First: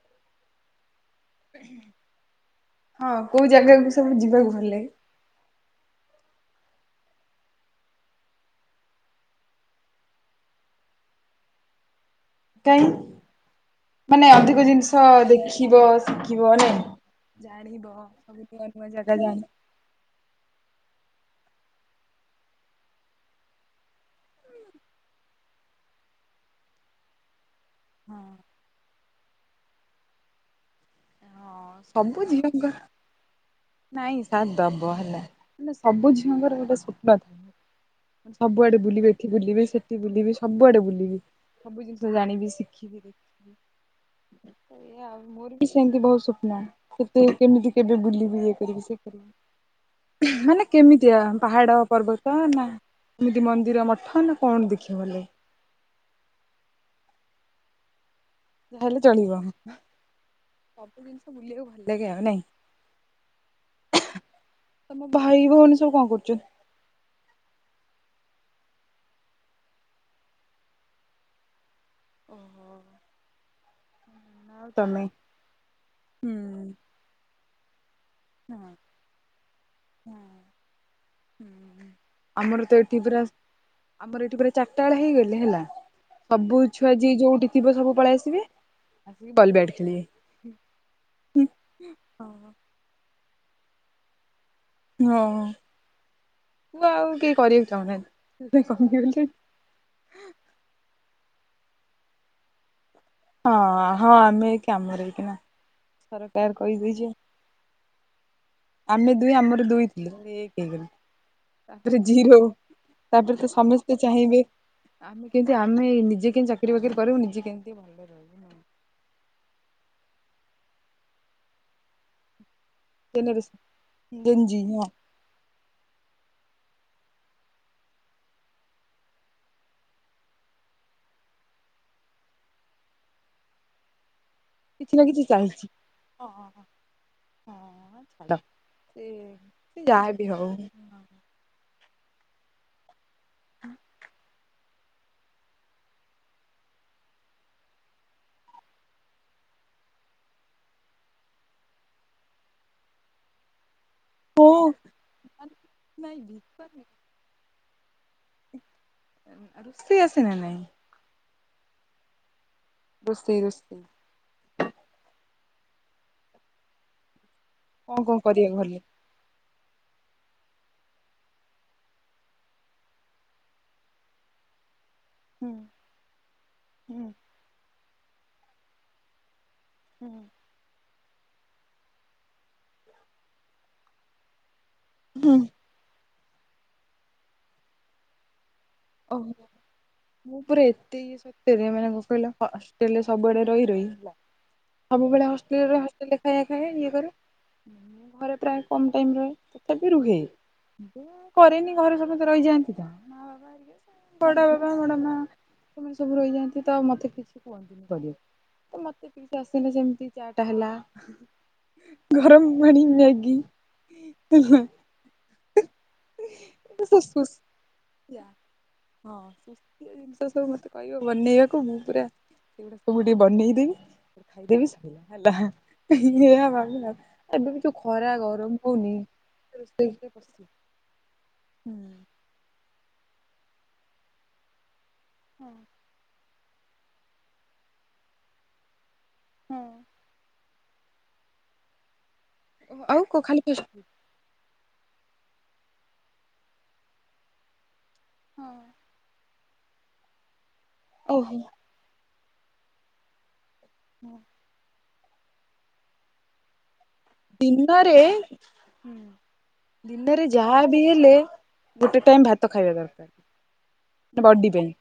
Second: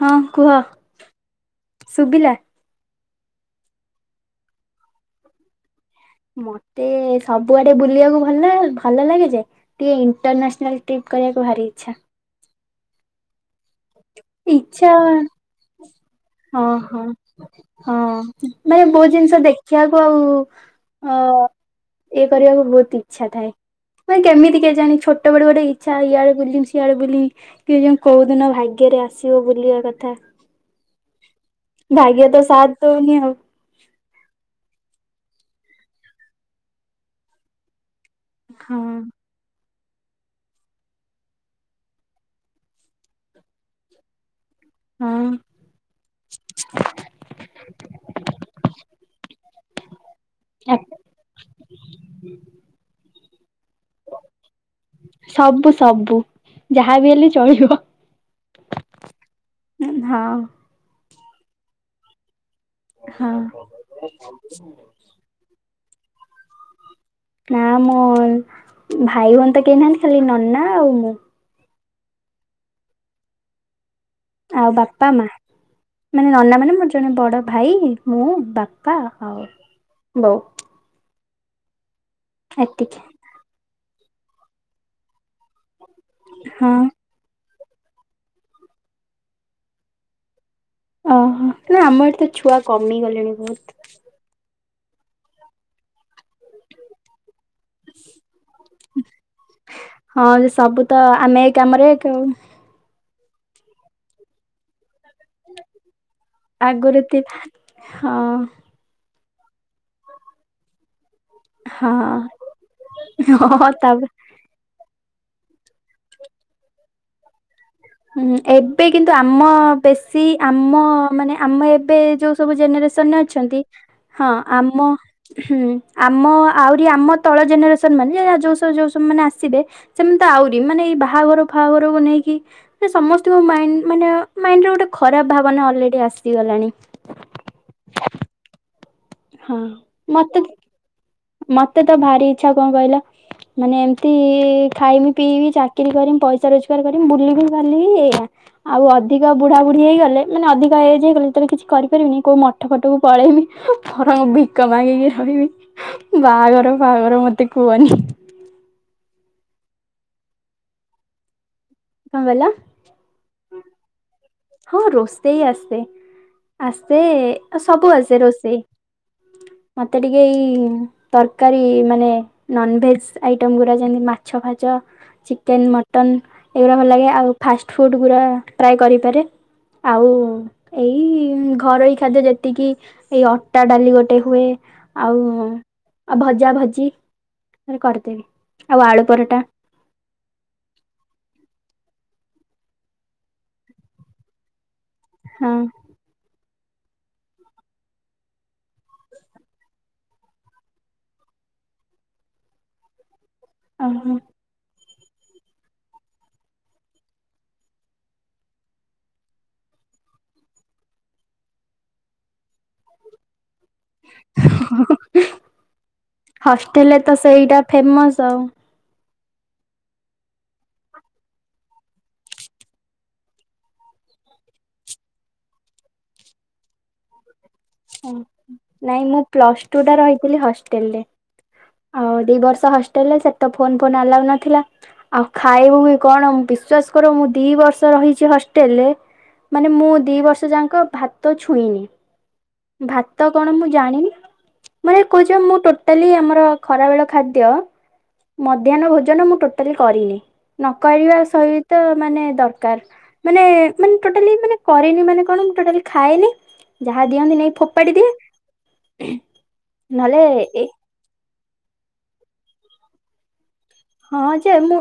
ହଁ କୁହ ଶୁଭିଲା। ହଁ କୋଉ ଜାଗାକୁ ସବୁ ଯିବାକୁ ଭଲ୍ ଲଗେ? ମତେ ସବୁଆଡେ ବୁଲିବାକୁ ଭଲ-ଭଲ ଲାଗେ ଯେ। ଟିକେ ଇଣ୍ଟରନ୍ୟାସନାଲ୍ ଟ୍ରିପ୍ କରିବାକୁ ଭାରି ଇଚ୍ଛା। କାଇଁ? ମାନେ ଅଧିକ ଇଚ୍ଛା ଜିନିଷ ଦେଖିବ ଶିଖିବ ହଁ ନାଇଁ। ହଁ ନୂଆ-ନୂଆ ଜାଗା [unintelligible] ଶିଖିଆକୁ ଆଉ ଅ ଇଏ କରିବାକୁ ବହୁତ୍ ଇଚ୍ଛା ଥାଏ। ମାନେ କେମିତି କେଜାଣି ଛୋଟ ବେଳୁ ଗଟେ ଇଚ୍ଛା ଇଆଡେ ବୁଲିିବି ସିଆଡେ ବୁଲିବି। କେଜାଣି କୋଉଦିନ ଭାଗ୍ୟରେ ଆସିବ ବୁଲିବା କଥା। ହଁ ସବୁ ଭାଗ୍ୟ ତ ଝିଅଙ୍କର ସାଥ ଦଉନି ଆଉ। ନାଇଁ ସାଥ ଦବ ହେଲା ମାନେ ସବୁ ଝିଅଙ୍କର ଗୋଟେ ସ୍ୱପ୍ନ ଥାଏ। ସବୁଆଡେ ହଁ ବୁଲିବେ ଏଠି ବୁଲିବେ ସେଠି ବୁଲିବି ସବୁଆଡେ ବୁଲିବି, ସବୁ ଜିନିଷ ଜାଣିବି ଶିଖିବି। ଏଇଆ ଆଉ ହଁ ମୋର ବି ସେମ୍ତି ବହୁତ୍ ସ୍ୱପ୍ନ କେତେ କେମିତି କେବେ ବୁଲିବି ମାନେ କେମିତିଆ? ପାହାଡ଼ ପର୍ବତ ନା ଏମିତି ମନ୍ଦିର ମଠ ନା କଣ ଦେଖିବ [unintelligible] ସବୁ-ସବୁ, ଯାହାବି ହେଲେ ଚଳିବ। ଯାହାହେଲେ ଚଳିବ, ହଁ ସବୁ ଜିନିଷ ବୁଲିବାକୁ ଭଲ୍ ଲାଗେ ଆଉ ନାଇଁ। ହଁ। ତମ ଭାଇ ଭଉଣି ସବୁ କଣ କରୁଚନ୍ତି? ନାଁ ମୋ ଭାଇ ଭଉଣୀ ତ କେହି ନାହାନ୍ତି ଖାଲି ନନା ଆଉ ମୁଁ। ଓହୋ ଆଉ ବାପା ମା, ହୁଁ ମାନେ ନନା ମାନେ ମୋର ଜଣେ ବଡ ଭାଇ ମୁଁ, ହଁ ବାପା, ଆଉ ବୋଉ। ଆମର ତ ଏତିକି ଏଠି ପୁରା ଆମର ଏଠି ପୁରା ଚାରଟା ବେଳ ହେଇଗଲେ ହେଲା ସବୁ ହଁ ଛୁଆ ଯିଏ ଯୋଉଠି ଥିବ ସବୁ ପଳେଇ ଆସିବେ ଆସିକି ବଲ୍ ବ୍ୟାଟ୍ ଖେଳିବେ। ଅହ ନା ଆମ ଏତେ ଛୁଆ ହଁ କମିଗଲେଣି ବହୁତ୍। ହଁ ହଁ ଛୁଆ ଆଉ କିଏ କରିବାକୁ ଚାହୁଁନାହାନ୍ତି ସେଥିପାଇଁ କମିଗଲେ ହଁ ଯେ ସବୁ ତ ଆମେ ଏଇ କାମରେ କୋ ହଁ ହଁ ଆମେ ଏଇ କାମରେ ହେଇକି ନା ସାର୍ କହିବେ ଆଗରୁ ଯେ ଥିଲା ହଁ ଆମେ ଦୁଇ ଆମର ଦୁଇ ଥିଲୁ ଏବେ ଏକ୍ ହେଇଗଲୁ। ହଁ ତାପରେ ଜିରୋ ତାପରେ ତ ହଁ ସମସ୍ତେ ତାପରେ ଚାହିଁବେ ଆମେ କେମତି ଆମେ ନିଜେ କେମ ଚାକିରି ବାକିରି କରିବୁ ନିଜେ କେମତି ହୁଁ ଏବେ କିନ୍ତୁ ଆମ ବେଶୀ ଆମ ମାନେ ଆମ ଏବେ ଯୋଉ ସବୁ ଜେନେରେସନ୍ ସନ୍ ରେ ଅଛନ୍ତି ଜେନେରେସନ ହଁ ଗେଞ୍ଜି ହଁ ଆମ ହୁଁ ଆମ ଆହୁରି ଆମ ତଳ ଜେନେରେସନ୍ ମାନେ ଯୋଉ ସବୁ ଯୋଉ ଯୋଉ ସବୁ ମାନେ ଆସିବେ ସେମନେ ତ ଆହୁରି ମାନେ ଏଇ ବାହାଘର ଫାହାଘରକୁ ନେଇକି ସମସ୍ତଙ୍କ ମାଇଣ୍ଡ୍ ମାନେ ମାଇଣ୍ଡ୍ ରେ ଗୋଟେ କିଛି ନା କିଛି ଖରାପ ଭାବନା ଚାଲିଛି। ଅଲରେଡି ହଁ ହଁ ଆସିଗଲାଣି। ହଁ ଛାଡ଼ ସେ ହଁ ସେ ଯାହାବି ମତେ ହଉ। ମତେ ତ ଭାରି ଇଛା କଣ କହିଲ ମାନେ ଏମତି ଖାଇମି ପିଇବି ଚାଟା ଚାକିରୀ କରିମି ପଇସା ରୋଜଗାର କରିମି ବୁଲିବି ବାଲିିବି ଏଇଆ। ଆଉ ଅଧିକ ବୁଢା ବୁଢୀ ହେଇଗଲେ ମାନେ ଅଧିକ ଏଜ ହେଇଗଲେ ଯେତବଳେ କିଛି କରିପାରିବିନି କୋଉ ମଠ ଫଟକୁ ପଳେଇମି। ବରଂ ଭିକ ହଁ। ମାଗିକି ରହିବି ନାଇଁ ଭିକ ବାହାଘର ବଫାହାଘର ମତେ କୁହନି। ରୁଷେଇ ଆସେ ନା ନାଇଁ? କଣ କଇଲ ରୋଷେଇ ରୋଷେଇ ହଁ ରୋଷେଇ ଆସେ ଆସେ ଏ ଆ ସବୁ କଣ ଆସେ କଣ କରିବା ରୋଷେଇ ଘରେ? ମତେ ଟିକେ ଏଇ ତରକାରୀ ମାନେ ନନଭେଜ ଆଇଟମ ଗୁଡା ଯେମିତି ମାଛ ଫାଛ। ହୁଁ ଚିକେନ୍ ମଟନ୍ ଏଗୁଡା ଭଲ ହୁଁ ଲାଗେ ଆଉ ଫାଷ୍ଟ ଫୁଡ଼୍ ଗୁରା ପ୍ରାଏ କରିପାରେ। ଆଉ ହୁଁ ଏଇ ଘରୋଇ ଖାଦ୍ୟ ଯେତିକି ଏଇ ଅଟା ଡାଲି ଗୋଟେ ହୁଏ। ଆଉ ହୁଁ ଆଉ ଭଜା ଭଜି ମାନେ କରିଦେବି। ଆଉ ଆଳୁ ପରଟା ଓହୋ ମୁଁ ପୁରା ଏତେ ଇଏ ସତ୍ୟରେ ମାନେ କଣ କହିଲ ହ ହଷ୍ଟେଲରେ ସବୁଆଡେ ରହି ରହି ହେଲା। ସବୁବେଳେ ହଁ ହଷ୍ଟେଲରେ ରହେ ହଷ୍ଟେଲରେ ଖାଇବା ଖାଏ ଇଏ କରେ। ମୁଁ ଘରେ ପ୍ରାୟ କମ୍ ଟାଇମ୍ ରହେ ତଥାବି ରୁହେ। ମୁଁ କରିନି ଘରେ ସମସ୍ତେ ରହିଯାଆନ୍ତି ତ ମା ବାପା। ଓହୋ ବଡ଼ ବାପା ବଡ଼ ମା ସେମାନେ ସବୁ ରହିଯାନ୍ତି ତ ଆଉ ମତେ କିଛି କୁହନ୍ତିନି କରିବାକୁ ମତେ କିସି ଆସେନି ସେମତି ଚା ଟା ହେଲା। ଗରମ ପାଣି ମ୍ୟାଗି। ହେଲା [unintelligible] ହଷ୍ଟେଲ୍ ରେ ଶୁସ୍ ତ ଫୁସ୍ ସେଇଟା ଫେମସ୍ ଆଉ। ହଁ ସୁସ୍ ଜିନିଷ ସବୁ ମତେ କହିବ ବନେଇବା କ ମୁଁ ପୁରା ସେଗୁଡା ସବୁ ଟିକେ ବନେଇଦେବି ଖାଇଦେବି ଶୋଇବି ହେଲା ଏଇଆ ଭାବେ ଆଉ ଏବେ ବି ଯୋଉ ଖରା ଗରମ ହଉନି ନାଇଁ ମୁଁ ପ୍ଲସ୍ ଟୁ ରୋଷେଇ ଟା ଘରେ ରହିଥିଲି ପଶି ହଷ୍ଟେଲି ରେ ଆ ଦି ବର୍ଷ ହଷ୍ଟେଲ ରେ ସେତ ଫୋନ ଫୋ ଆ ନଥିଲା ଆଉ ଖାଇବୁ କଣ ବିସ୍କୁ ବିଶ୍ୱାସ କର ମୁଁ ଦି ବର୍ଷ ରହିଛି ହଷ୍ଟେଲ୍ ରେ ମାନେ ମୁଁ ଦି ବର୍ଷ ଯାଙ୍କ ଭା ଭାତ ଛୁଇଁନି ଆଉ କ ଭାତ ଖାଲି କଣ ମୁଁ ଫାଷ୍ଟଫୁଡ୍। ଜାଣିନି। ମାନେ କହୁଛ ମୁଁ ଟୋଟାଲି ଆମର ଖରାବେଳ ଖାଦ୍ୟ ମଧ୍ୟାହ୍ନ ଭୋଜନ ମୁଁ ଟୋଟା କରିନି ନ କରିବା ଓହୋ ସହିତ ମାନେ ଦରକାର ମାନେ ମାନେ ଟୋଟାଲି ମାନେ କରେନି ମାନେ କଣୋଟାଲି ଖାନି ଯାହା ଦିଅନ୍ତି ନେଇ ଫୋପାଡି ଦିନରେ ଦିଏ ନହେଲେ ଦିନରେ ଯାହା ଏ ବି ହେଲେ ଗୋଟେ ଟାଇମ୍ ଭାତ ଖାଇବା ଦରକାର୍। ହଁ ଯେ ମୁଁ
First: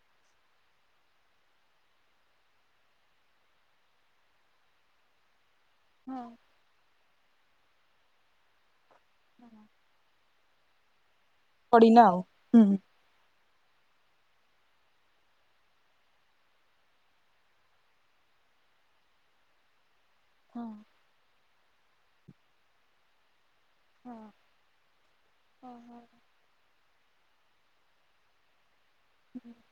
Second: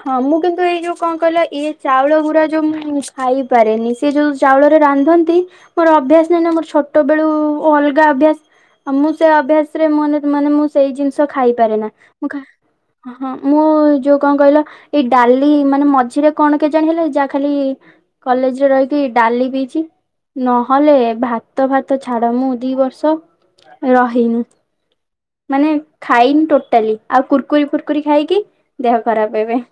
ହଁ ମୁଁ କିନ୍ତୁ ଏଇ ଯୋଉ କଣ କହିଲ ଇଏ ଚାଉଳ ଗୁରା ଯୋଉ ମୁଁ ଖାଇପାରେନି। ସେ ଯୋଉ ଚାଉଳରେ ରାନ୍ଧନ୍ତ ମୋର ଅଭ୍ୟାସ ନାହିଁ ନା ମୋର ଛୋଟ ବେଳୁ ଅଲଗା ଅଭ୍ୟାସ ଆଉ ମୁଁ ସେ ଅଭ୍ୟାସ ରେ ମୁଁ ମାନେ ମୁଁ ସେଇ ଜିନିଷ ଖାଇପାରେ ନା, ପଡିନା ଆଉ ମୁଁ ଖା ହୁଁ। ହଁ ମୁଁ ଯୋଉ କଣ କହିଲ ଏଇ ଡାଲି ମାନେ ମଝିରେ କଣ କେଜାଣି ହେଲେ ଯାହା ଖାଲି କଲେଜ ରେ ରହିକି ଡାଲି ପିଇଛି। ନହେଲେ ଭାତ ଫାତ ଛାଡ ମୁଁ ଦି ବର୍ଷ ରହିନୁ। ମାନେ ଖାଇନି ଟୋଟାଲି, ଆଉ କୁର୍କୁରି ଫୁୁରକୁରି ଖାଇକି ଦେହ ଖରାପ ଏବେ।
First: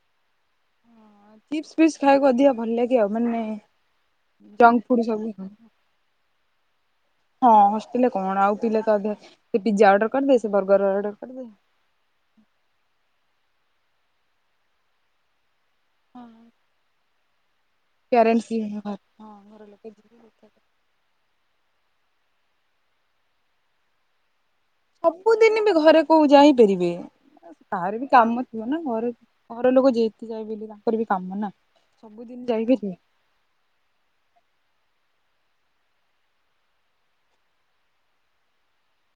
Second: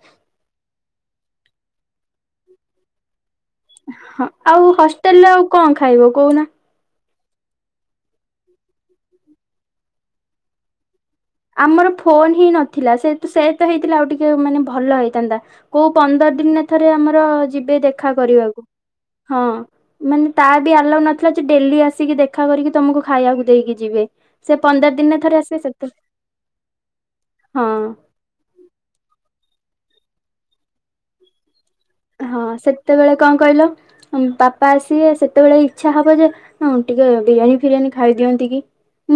ଚିପସ ଫିପ୍ସ୍ ଖାଇବାକୁ ଅଧିକ ଭଲ ଲାଗେ ଆଉ ମାନେ ହଁ ଆଉ ଜଙ୍କ ଫୁଡ ସବୁ ହଷ୍ଟେଲରେ ଆଉ କଣ ଖାଇବ କୋଉନା? ହଁ ହଷ୍ଟେଲରେ କଣ ଆଉ ପିଲା ତ ଅଧା ସେ ପିଜ୍ଜା ଅର୍ଡର କରିଦେ ସେ ବର୍ଗର ଅର୍ଡର କରିଦେ। ଆମର ଫୋନ ହିଁ ନଥିଲା, ସେ ସେ ତ ହେଇଥିଲା ଆଉ ଟିକେ ମାନେ ଭଲ ହେଇଥାନ୍ତା। କୋଉ ପନ୍ଦର ଦିନରେ ଥରେ ଆମର ଯିବେ ଦେଖା ପ୍ୟାରେଣ୍ଟସ୍ କରିବାକୁ, ଯିବେନି ଘର ହଁ। ଘର ଲୋକେ ଯିବେ ମାନେ ତାର ଦେଖିବା ବି ଆଲାଉ ନଥିଲା ଯେ ଡେଲି ଆସିକି ଦେଖା କରିକି ତମକୁ ଖାଇବାକୁ ଦେଇକି ଯିବେ। ସେ ପନ୍ଦର ଦିନରେ ଥରେ ଆସିବେ ସେଥି କୁ ଯାଇପାରିବେ। କାହାର ବି କାମ ଥିବ ନା, ଘର ଘର ଲୋକ ଯେତତି ଯା ତାଙ୍କର ବି କାମ ନା। ସବୁଦିନ ହଁ ଯାଇପାରିବେ ସେତେବେଳେ କଣ କହିଲ, ବାପା ଆସିବେ ସେତେବେଳେ ଇଚ୍ଛା ହବ ଯେ ହଁ ଟିକେ ବିରିୟାନୀ ଫିରିୟାନୀ ଖାଇଦିଅନ୍ତି କି।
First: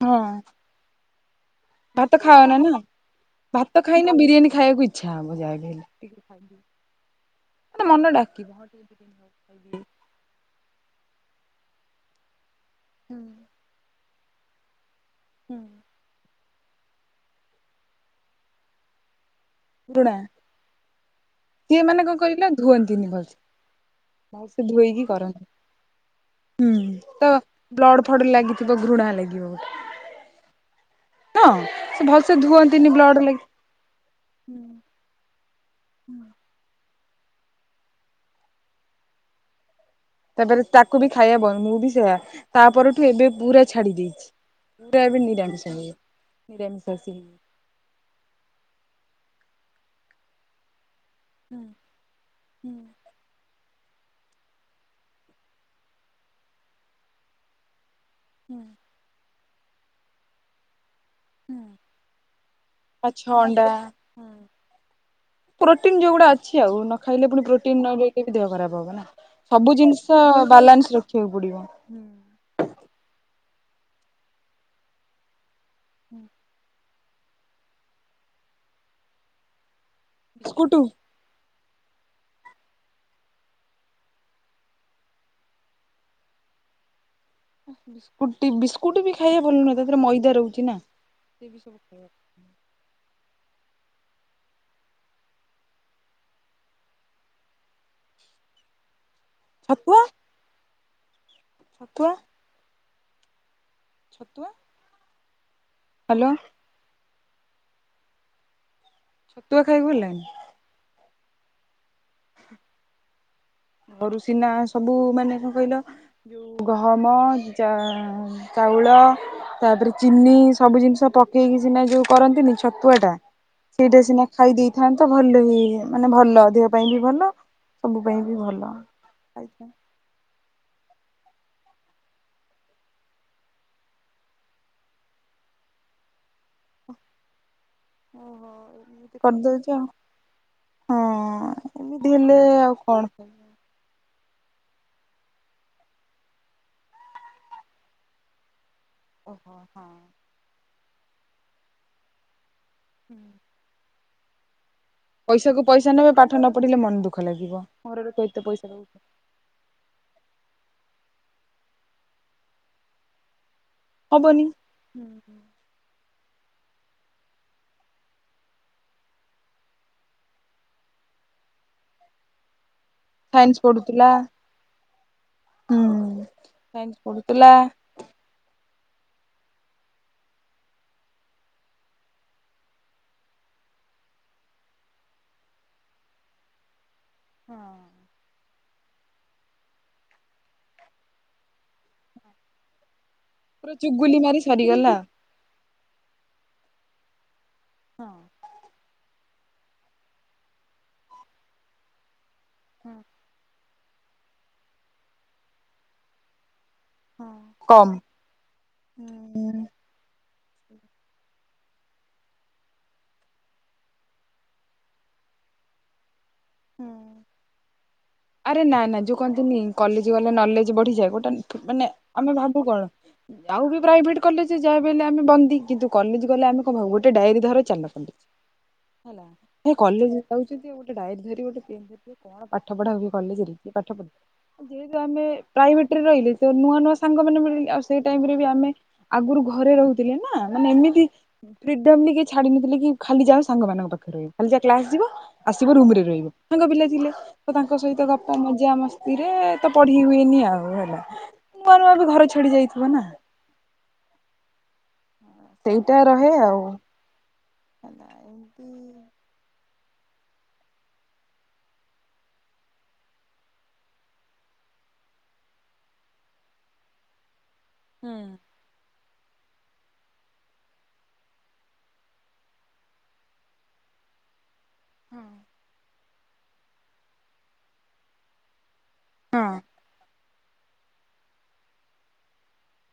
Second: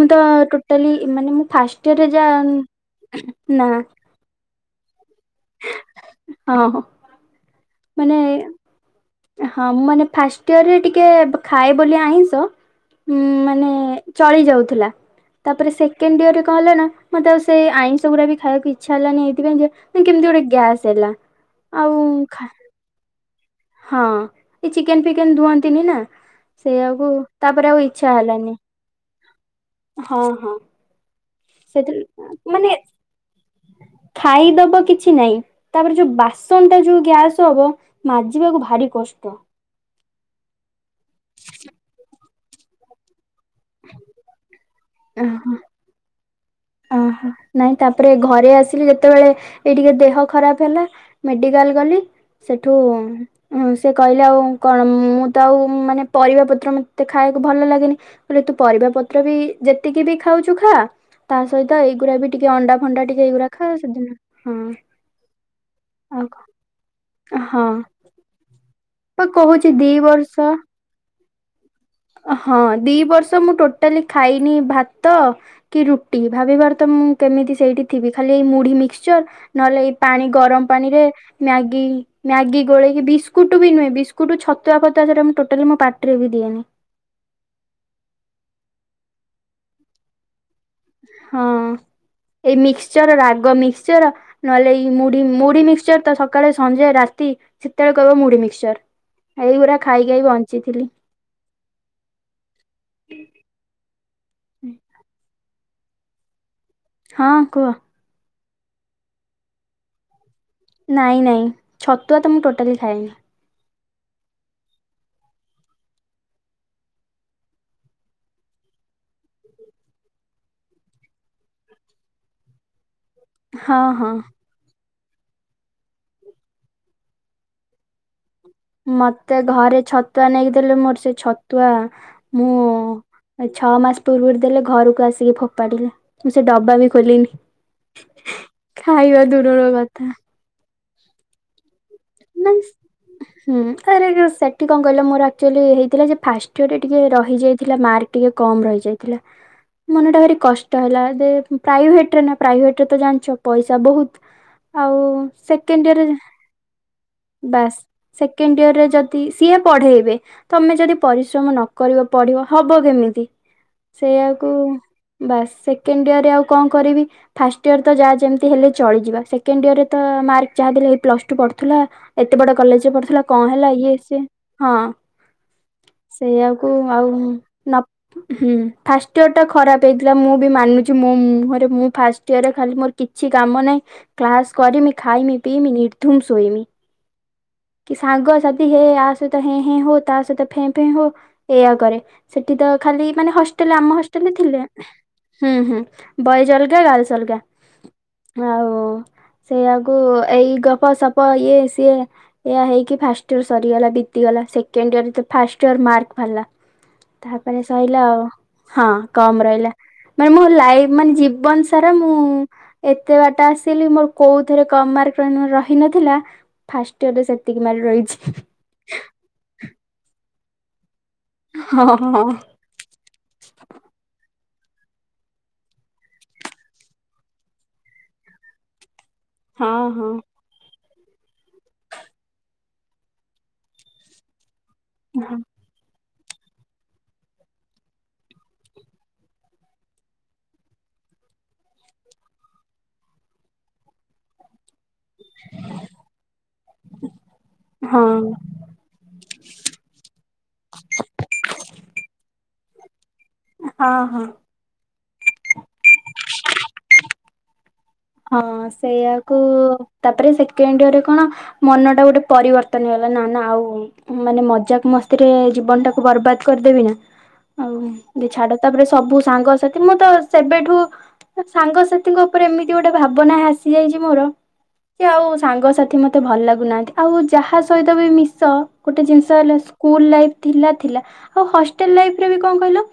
ମୁଁ ତ ହଁ ଟୋଟାଲି ମାନେ ମୁଁ ଫାଷ୍ଟ ଇୟରରେ ଯାହା ନା ବିରିୟାନି ଖାଇବାକୁ ଇଛା ହବ ଯାହା ବି ହେଲେ। ଟିକେ ଖାଇଦିଅ ହଁ ହୋ। ମନ ଡାକିବ। ହଁ ମୁଁ ମାନେ ଫାଷ୍ଟ ଇୟର ରେ ଟିକେ ଖାଏ ବୋଲି ଆଇଁଷ ହୁଁ ଉ ମାନେ ଚଳି ଯାଉଥିଲା, ହୁଁ ତାପରେ ସେ ସେକେଣ୍ଡ ଇୟରରେ କଣ ହେଲା ନା ମତେ ସେଇ ଆଇଁଷ ଗୁଡ଼ା ବି ଖାଇବାକୁ ଇଚ୍ଛା ହେଲାନି ଏଇଥି ପାଇଁ ଯେ ଘୃଣା କେମିତି ଗୋଟେ ଗ୍ୟାସ୍ ହେଲା, ସିଏ ଆଉ ମାନେ କଣ କହିଲ ଖା ଧୁଅନ୍ତିନି ଭଲ ସେ। ହଁ ଏ ଚିକେନ ଫିକେନ ଧୁଅନ୍ତିନି ନା ସେଇଆକୁ ତାପରେ ଆଉ ଇଚଛା ହେଲାନି। ଘୁ -ଘୃଣା ଲାଗିବ। ହଁ ହଁ। ହଁ, ସେଥି ସେ ଭଲ ସେେ ମାନେ ଧୁଅନ୍ତିନି ବ୍ଲଡ ଲାଗି ଖାଇଦବ କିଛି ନାହିଁ, ତାପରେ ଯୋଉ ବାସ ସନ ଟା ଯୋଉ ଗ୍ୟାସ୍ ହବ ମାଜିବାକୁ ଭାରି କଷ୍ଟ। ତାପରେ ତାକୁ ବି ଖାଇବା ବନ ମୁଁ ବି ସେଆ ତାପରଠୁ ଏବେ ପୁରା ଛାଡ଼ି ଦେଇଛି, ପୁରା ଏବେ ନିରାମିଷ ହେଇ ନିରାମିସାସି ହେ ଓହୋ ନାଇଁ ତାପରେ ଘରେ ଆସିଲି ଯେତେବେଳେ ଏଇ ଟିକେ ଦେହ ଖରାପ ହେଲା ମେଡିକାଲ୍ ଗଲି, ସେଠୁ ଉଁ, ସେ କହିଲେ ଆଉ କଣ ମୁଁ ତ ଆଉ ମାନେ ପରିବା ପତ୍ର ମତେ ଖାଇବାକୁ ଭଲ ଲାଗେନି। ତାପରେ ତୁ ପରିବା ପତ୍ର ବି ଯେତିକି ବି ଖାଉଛୁ ଖା ତା ସହିତ ଏଇଗୁଡା ବି ଟିକେ ଅଣ୍ଡା, ଫଣ୍ଡା ଟିକେ ଆଚ୍ଛା ଏଇଗୁୁରା ଅଣ୍ଡା ଖା, ସେଦିନ ହଁ। ପ୍ରୋଟିନ ଯୋଉଗୁଡା ଅଛି ଆଉ ନ ଖାଇଲେ ପୁଣି ହଁ ପ୍ରୋଟିନ ନ ହେଲେ ବି ଦେହ ଖରାପ ହବ ନା। ବା କହୁଛି ସବୁ ଦି ଜିନିଷ ବର୍ଷ ବାଲାନ୍ସ ରଖିବାକୁ ପଡିବ। ହଁ, ଦି ବର୍ଷ ମୁଁ ଟୋଟାଲି ଖାଇନି ଭାତ କି ରୁଟି, ଭାବି ପାରୁ ଥିବ ତ ମୁଁ କେମିତି ସେଇଠି ଥିବି, ଖାଲି ଏଇ ମୁଢି ମିକ୍ସଚର ନ ହେଲେ ଏଇ ପାଣି ଗରମ ବିସ୍କୁଟ ପାଣି ରେ ମ୍ୟାଗି, ମ୍ୟାଗି ଗୋଳେଇକି, ବିସ୍କୁଟ ବି ନୁହେଁ ବିସ୍କୁଟ ଛତୁଆ ଫତୁଆ ମୁଁ ଟୋଟାଲି ମୋ ପାଟିରେ ବି ଦିଏନି। ବିସ୍କୁଟି, ବିସ୍କୁଟ ବି ଖାଇବା ଭଲ ନୁହେଁ ତା ଦେହରେ ମଇଦା ରହୁଛି ନା। ହଁ, ଏଇ ମିକ୍ସଚର ରାଗ ମିକ୍ସଚର ନ ହେଲେ ଏଇ ମୁଢି ମୁଢି ମିକ୍ସଚର ତ ସକାଳେ, ସଞ୍ଜ, ରାତି ସେତେବେଳେ କହିବ ମୁଢି ମିକ୍ସଚର। ଏଇ ଗୁୁରା ଛତୁଆ ଖାଇ ଖାଇ ବଞ୍ଚିଥିଲି। ଛତୁଆ ଛତୁଆ ହାଲୋ ହଁ, କୁହ। ଛତୁଆ ଖାଇବା କୁ ଭଲ ଲାଗେନା। ନାଇଁ, ନାଇଁ ଛତୁଆ ତ ମୁଁ ଟୋଟାଲି ଖାଏନି। ଘରୁ ସିନା ସବୁ ମାନେ କଣ କହିଲ ଯୋଉ ଗହମ ଜା ଚାଉଳ ତା ପରେ ଚିନି ସବୁ ଜିନିଷ ପକେଇକି ସିନା ଯେଉଁ କରନ୍ତିନି ଛତୁଆଟା। ହଁ ସେଇଟା ହଁ। ସିନା ଖାଇ ଦେଇ ଥାଆନ୍ତ ତ ଭଲ ହି ମାନେ ଭଲ ଦେହ ପାଇଁ ବି ଭଲ ସବୁ ପାଇଁ ବି ଭଲ। ମତେ ଖାଇଥା ଘରେ ଛତୁଆ ନେଇକି ଦେଲେ ମୋର ସେଇ ଛତୁଆ ମୁଁ ଛଅ ମାସ୍ ପୂର୍ବରୁ ଦେଲେ ଘରକୁ ଆସିକି ଫୋପାଡିଲି ମୁଁ ସେ ଡବା ବି ଖୋଲିନି। ଓହୋ ଏମିତି ଖାଇବା ଦୂରର କରିଦେଉଛ କଥା ଆଉ ହଁ ଏମିତି ହେଲେ ମାନେ ଆଉ କଣ ହୁଁ ଆରେ ଆରେ ସେଠି କଣ କହିଲ ମୋର ଆକ୍ଚୁଆଲି ହେଇଥିଲା ଯେ ଫାଷ୍ଟ ଇୟର ରେ ଟିକେ ରହିଯାଇଥିଲା ମାର୍କ ଟିକେ କମ ରହି ଯାଇଥିଲା ଓହୋ ହଁ ମନଟା ଭାରି କଷ୍ଟ ହେଲା ପ୍ରାଇଭେଟରେ ନା ପ୍ରାଇଭେଟ୍ ରେ ତ ଜାଣିଛ ପଇସା ବହୁତ୍ ପଇସାକୁ ପଇସା ନେବେ ପାଠ ନ ପଢିଲେ ମନ ଦୁଃଖ ଲାଗିବ ବାସ୍ ଘର ଲୋକ ଏତେ ସେକେଣ୍ଡ ପଇସା ଦଉ ଇୟରରେ ଯଦି ସିଏ ପଢେଇ ବେ ତମେ ଯଦି ପରିଶ୍ରମ ନ କରିବ ପଢିବ ହବ କେମିତି ହବନି। ସେଇଆକୁ ବା ସେକେଣ୍ଡ୍ ଇୟର ରେ ଆଉ କଣ କରିବି। ଫାଷ୍ଟ ଇୟର ତ ଯାହା ଯେମିତି ହେଲେ ଚଳିଯିବ, ସେକେଣ୍ଡ ଇୟର ରେ ତ ମାର୍କ ଯାହା ବି ହେଲେ ପ୍ଲସ ଟୁ ପଢ଼ୁଥିଲା। ଏତେ ବଡ଼ କଲେଜ୍ ରେ ପଢୁଥିଲା। କଣ ସାଇନ୍ସ ହେଲା ଇଏ ପଢୁଥିଲା ସି ହଁ ହୁଁ ସେଇଆକୁ ସାଇନ୍ସ ଆଉ ପଢୁଥିଲା। ହୁଁ, ଫାଷ୍ଟ ଇୟର ଟା ଖରାପ ହେଇଥିଲା, ମୁଁ ବି ମାନୁଛି ମୋ ମୁହଁରେ ମୁଁ ଫାଷ୍ଟ ଇୟରରେ ଖାଲି ମୋର କିଛି କାମ ନାହିଁ, କ୍ଲାସ କରିମି, ଖାଇମି, ପିଇମି, ନିର୍ଦ୍ଧୁମ ଶୋଇମି। ହଁ କି ସାଙ୍ଗ ସାଥୀ ଆ ସହିତ ହେଁ, ହେଁ ହଉ ତା ସହିତ ଫେଁ, ଫେଁ ହୋ। ଏଇଆ କରେ ସେଠି ତ ଖାଲି ମାନେ ହଷ୍ଟେଲ୍ ପୁରା ଆମ ଚୁଗୁଲି ହଷ୍ଟେଲ୍ ମାରି ଥିଲେ ସରିଗଲା। ହୁଁ, ହୁଁ ବଏଜ୍ ଅଲଗା ଗାର୍ଲସ୍ ଅଲଗା ଆଉ କଅଣ ସେଇଆକୁ ଏଇ ଗପସପ ଇଏ ସିଏ ଏଇଆ ହେଇକି ଫାଷ୍ଟ୍ ସଗଗଲା ବିତିଗଲା ସେକେଣ୍ଡୟଅର ଯେତେ ଫାର୍ଷ୍ଟ ୟଅର୍ ମାର୍କ ବାହାରିଲା। ତା ପରେ କମ୍ ସଇଲା ଆଉ ହଁ କମ୍ ରହିଲା। ମାନେ ମୋ ଲାଇଫ୍ ମାନେ ଜୀବନ ସାରା ମୁଁ ଏତେ ବାଟ ଆସିଲି ମୋର କୋଉ ଥରେ କମ୍ ମାର୍କ ରହି ନଥିଲା। ହଁ ଆରେ ନା ନା ଯୋଉ କହନ୍ତି ନି। କଲେଜ ଗଲେ ନଲେଜ ବଢିଯାଏ ଗୋଟେ ହଁ ମାନେ ହଁ ଆମେ ଭାବୁ କଣ ଆଉ ବି ପ୍ରାଇଭେଟ କଲେଜ ଯାହା ବଲେ ଆମେ ବନ୍ଦି କିନ୍ତୁ କଲେଜ ଗଲେ ଆମେ ଭାବୁ ଗୋଟେ ଡାଇରିୀ ଧର ଚାଲ। ହେଲା ସେ ହଁ ହଁ କଲେଜ୍ ଯାଉଛି ଯେ ଗୋଟେ ଡାଏରୀ ଭେରି କଣ ପାଠ ପଢା ହୁଏ କଲେଜରେ କିଏ ପାଠ ପଢ଼େ। ଯେହେତୁ ଆମେ ପ୍ରାଇଭେଟ୍ ରେ ରହିଲେ। ତ ନୂଆ ନୂଆ ସାଙ୍ଗ ମାନେ ମିିଲ ଆଉ ସେଇ ଟାଇମରେ ବି ଆମେ ଆଗରୁ ଘରେ ରହୁଥିଲେ ନା ମାନେ ଏମିତି। ଫ୍ରୀଡମ କିଏ ଛାଡି଼ ନଥିଲେ କି ଖାଲି ଯାଉ ସାଙ୍ଗମାନଙ୍କ ପାଖରେ ରହ ଖାଲି ଯାହା କ୍ଲାସ୍ ଯିବ। ଆସିବ ରୁମ୍ ରେ ରହିବ ସାଙ୍ଗ ପିଲା ଥିଲେ ତ ତାଙ୍କ ସହିତ ହଁ ଗପ। ମଜା ମସ୍ତିରେ ତ ପଢି଼ ହୁଏନି ଆଉ ହେଲା ନୂଆ ନୂଆ ବି ଘର ଛାଡି଼ ଯାଇଥିଲୁ ନା। ହଁ ହଁ ସେଇଟା ରହେ ଆଉ। ହେଲା ହଁ ଏମିତି ସେଇଆକୁ ତାପରେ ସେକେଣ୍ଡରେ କଅଣ। ମନ ଟା ଗୋଟେ ପରିବର୍ତ୍ତନ ହେଇଗଲା ନା ନା ଆଉ। ମାନେ ମଜାକ୍ ମସ୍ତିରେ ଜୀବନ ଟାକୁ ବର୍ବାଦ କରିଦେବି ନା, ଆଉ ହୁଁ ଯେ ଛାଡ। ତା'ପରେ ସବୁ ସାଙ୍ଗସାଥି ମୁଁ ତ ସେବେଠୁ ସାଙ୍ଗସାଥିଙ୍କ ଉପରେ ଏମିତ୍ ତି ଗୋଟେ ଭାବନା ଆସି ଯାଇଛି ମୋର, ସେ ଆଉ ସାଙ୍ଗସାଥି ମତ୍ ମତେ ଭଲ ଲାଗୁନାହାଁନ୍ତି। ଆଉ ଯାହା ସହିତ ବି ମିଶ ଗୋଟେ ଜିନିଷ ହଁ ହେଲା ସ୍କୁଲ ଲାଇଫ୍ ଥିଲା ଥିଲା ଆଉ, ହଷ୍ଟେଲ ଲାଇଫ୍ ରେ ବି କଣ କହିଲ?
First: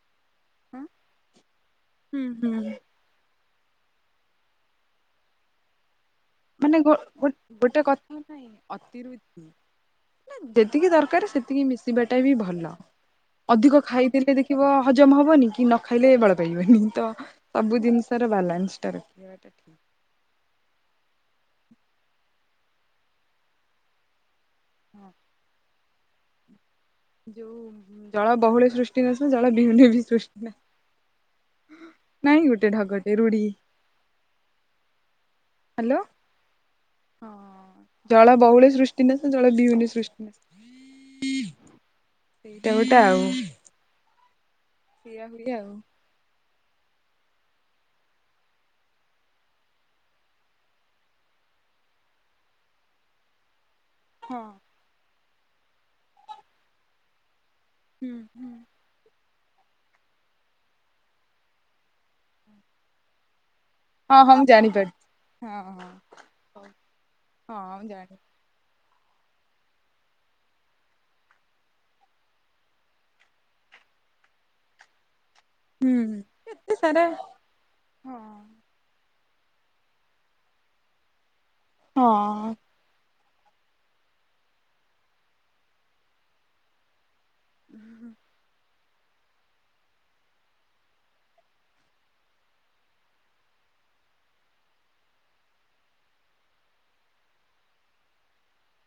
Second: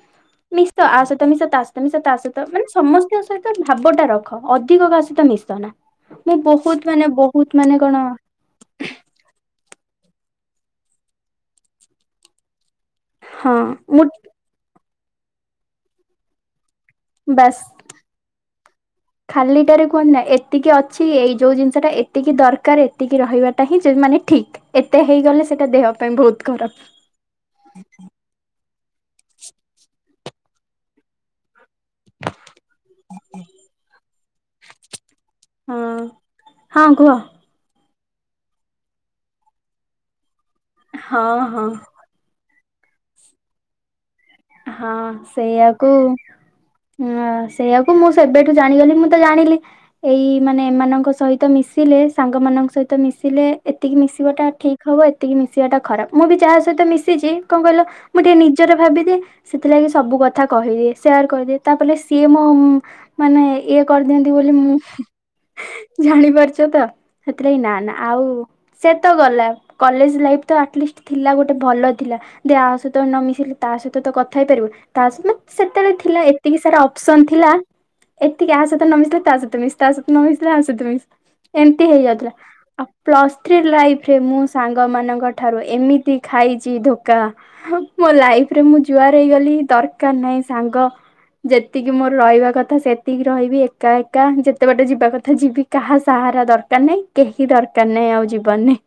ମିଶ, ହଁ ଆ ସଇତ ମିଶ, ତା ସଇତ ମିଶ, ତା ହୁଁ ସଇତ ହୁଁ ମାନେ, ସମସ୍ତଙ୍କ ସହିତ ଭାବଟା ରଖ ଅଧିକ କା ସଇତ ମିଶ ନା, ମୁଁ ବହୁତ ମାନେ ବହୁତ ମାନେ କଣ ଅତି ରୁ ଇତି, ଯେତିକି ଦରକାର ସେତିକି ମିଶିବାଟା ବି ଭଲ। ହଁ ଅଧିକ ମୁଁ ଖାଇଦେଲେ ଦେଖିବ ହଜମ ହବନି। କି, ନ ଖାଇଲେ ବଳ ପାଇବନି ତ ବାସ୍ ସବୁ ଜିନିଷ ର ବାଲାନ୍ସ ଟା ରଖିବାଟା ଠିକ୍। ଖାଲିଟାରେ କୁହନ୍ତି ନା, ଏତିକି ଅଛି, ଏଇ ଯଉ ଜିନିଷଟା ଏତିକି ଦରକାର, ଏତିକି ରହିବାଟା ହିଁ ମାନେ ଠିକ୍। ଏତେ ହଁ ହେଇଗଲେ ସେଟା ଦେହ ପାଇଁ ବହୁତ ଖରାପ। ଯୋଉ ଜଳ ବହୁଳେ ସୃଷ୍ଟି ନାଶ, ଜଳ ବିହୁନେ ବି ସୃଷ୍ଟି ନାଶ। ନାଇଁ, ଗୋଟେ ଢଗ ଟେ ରୁଢି। ହଁ ହ୍ୟାଲୋ! ହଁ, ଜଳ ବହୁଳେ ସୃଷ୍ଟି ନାଶ, ଜଳ ବିହୁନେ ସୃଷ୍ଟି ନାଶ। ହଁ, ହଁ। [unintelligible] ହଁ, ସେଇଆ ହୁଏ ଆଉ ସେଇଆକୁ ହଁ, ସେଇଆାକୁ ମୁଁ ସେବେଠୁ ଜାଣିଗଲି, ମୁଁ ତ ଜାଣିଲି। ଏଇ ମାନେ ଏମାନଙ୍କ ସହିତ ମିଶିଲେ, ସାଙ୍ଗ ମାନଙ୍କ ସହିତ ମିଶିଲେ। ଏତିକି ହଁ ମିଶିବାଟା ଠିକ୍ ହବ, ଏତିକି ମିଶିବାଟା ଖରାପ। ମୁଁ ବି ଯାହା ସହିତ ମିଶିଛି କଣ କହିଲ! ହୁଁ ମୁଁ ଟିକେ ନିଜର ଭାବିଦିଏ। ସେଥିଲାଗି ସବୁ କଥା କହିଦିଏ, ସେୟାର କରିଦିଏ। ତାପଲେ ସିଏ ମୋମ୍ ମାନେ ଇଏ ହଁ କରିଦିଅନ୍ତି ହଁ ବୋଲି ମୁଁ ଜାଣିପାରୁଛି ହଁ ହଁ। ଜାଣିପାରୁଛ ତ ହଁ ସେଥିଲାଗି, ନା, ମୁଁ ନା, ଜାଣି ଆଉ ସେ ତ ଗଲା। କଲେଜ ଲାଇଫ୍ ତ ଆଟଲିଷ୍ଟ ଥିଲା ଗୋଟେ ଭଲ ଥିଲା, ଦେ ଆ ସହିତ ନ ମିଶିଲି ତା ସହିତ କଥ୍ ଥାଇପାରିବୁ, ତା [unintelligible] ସେତେବେଳେ ହୁଁ ଏତିକି ଏତେ ସାରା ଅପ୍ସନ ଥିଲା, ହଁ। ଏତ୍ ଟିକେ ଆ ସହିତ ନ ମିଶିଲେ, ତା ସହିତ ମିଶ ତା ସହିତ ନ ମିିଶିଲେ, ଆ ସହିତ ମିଶ୍। ଏମିତି ହଁ। ହେଇଯାଉଥିଲା। ପ୍ଲସ୍ ଥ୍ରୀ ଲାଇଫ୍ ରେ, ମୁଁ ସାଙ୍ଗମାନଙ୍କ ଠାରୁ ଏମିତି ଖାଇଛି ଧୋକ୍ କା ମୋ ଲାଇଫ୍ ରେ, ମୁଁ ଜୁଆର ହେଇଗଲି, ଦରକାର ନାହିଁ ସାଙ୍ଗ। ଯେତିକି ମୋର ରହିବା କଥା, ସେତିକି ରହିବି ଏକା ଏକା ଯେତେ ବାଟେ ଯିବା କଥା ଯିବି। କାହା ସାହାରା ଦରକାର ନାହିଁ। କେହି ଦରକାର ନାହିଁ ଆଉ ଜୀବନେ।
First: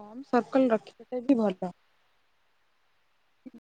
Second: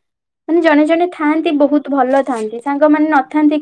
କମ ସର୍କଲ ରଖିବା ଟା ବି ଥାଆନ୍ତି ଭଲ। ବହୁତ ଭଲ ଥାଆନ୍ତି। ସାଙ୍ଗମାନେ ନଥାନ୍ତିକି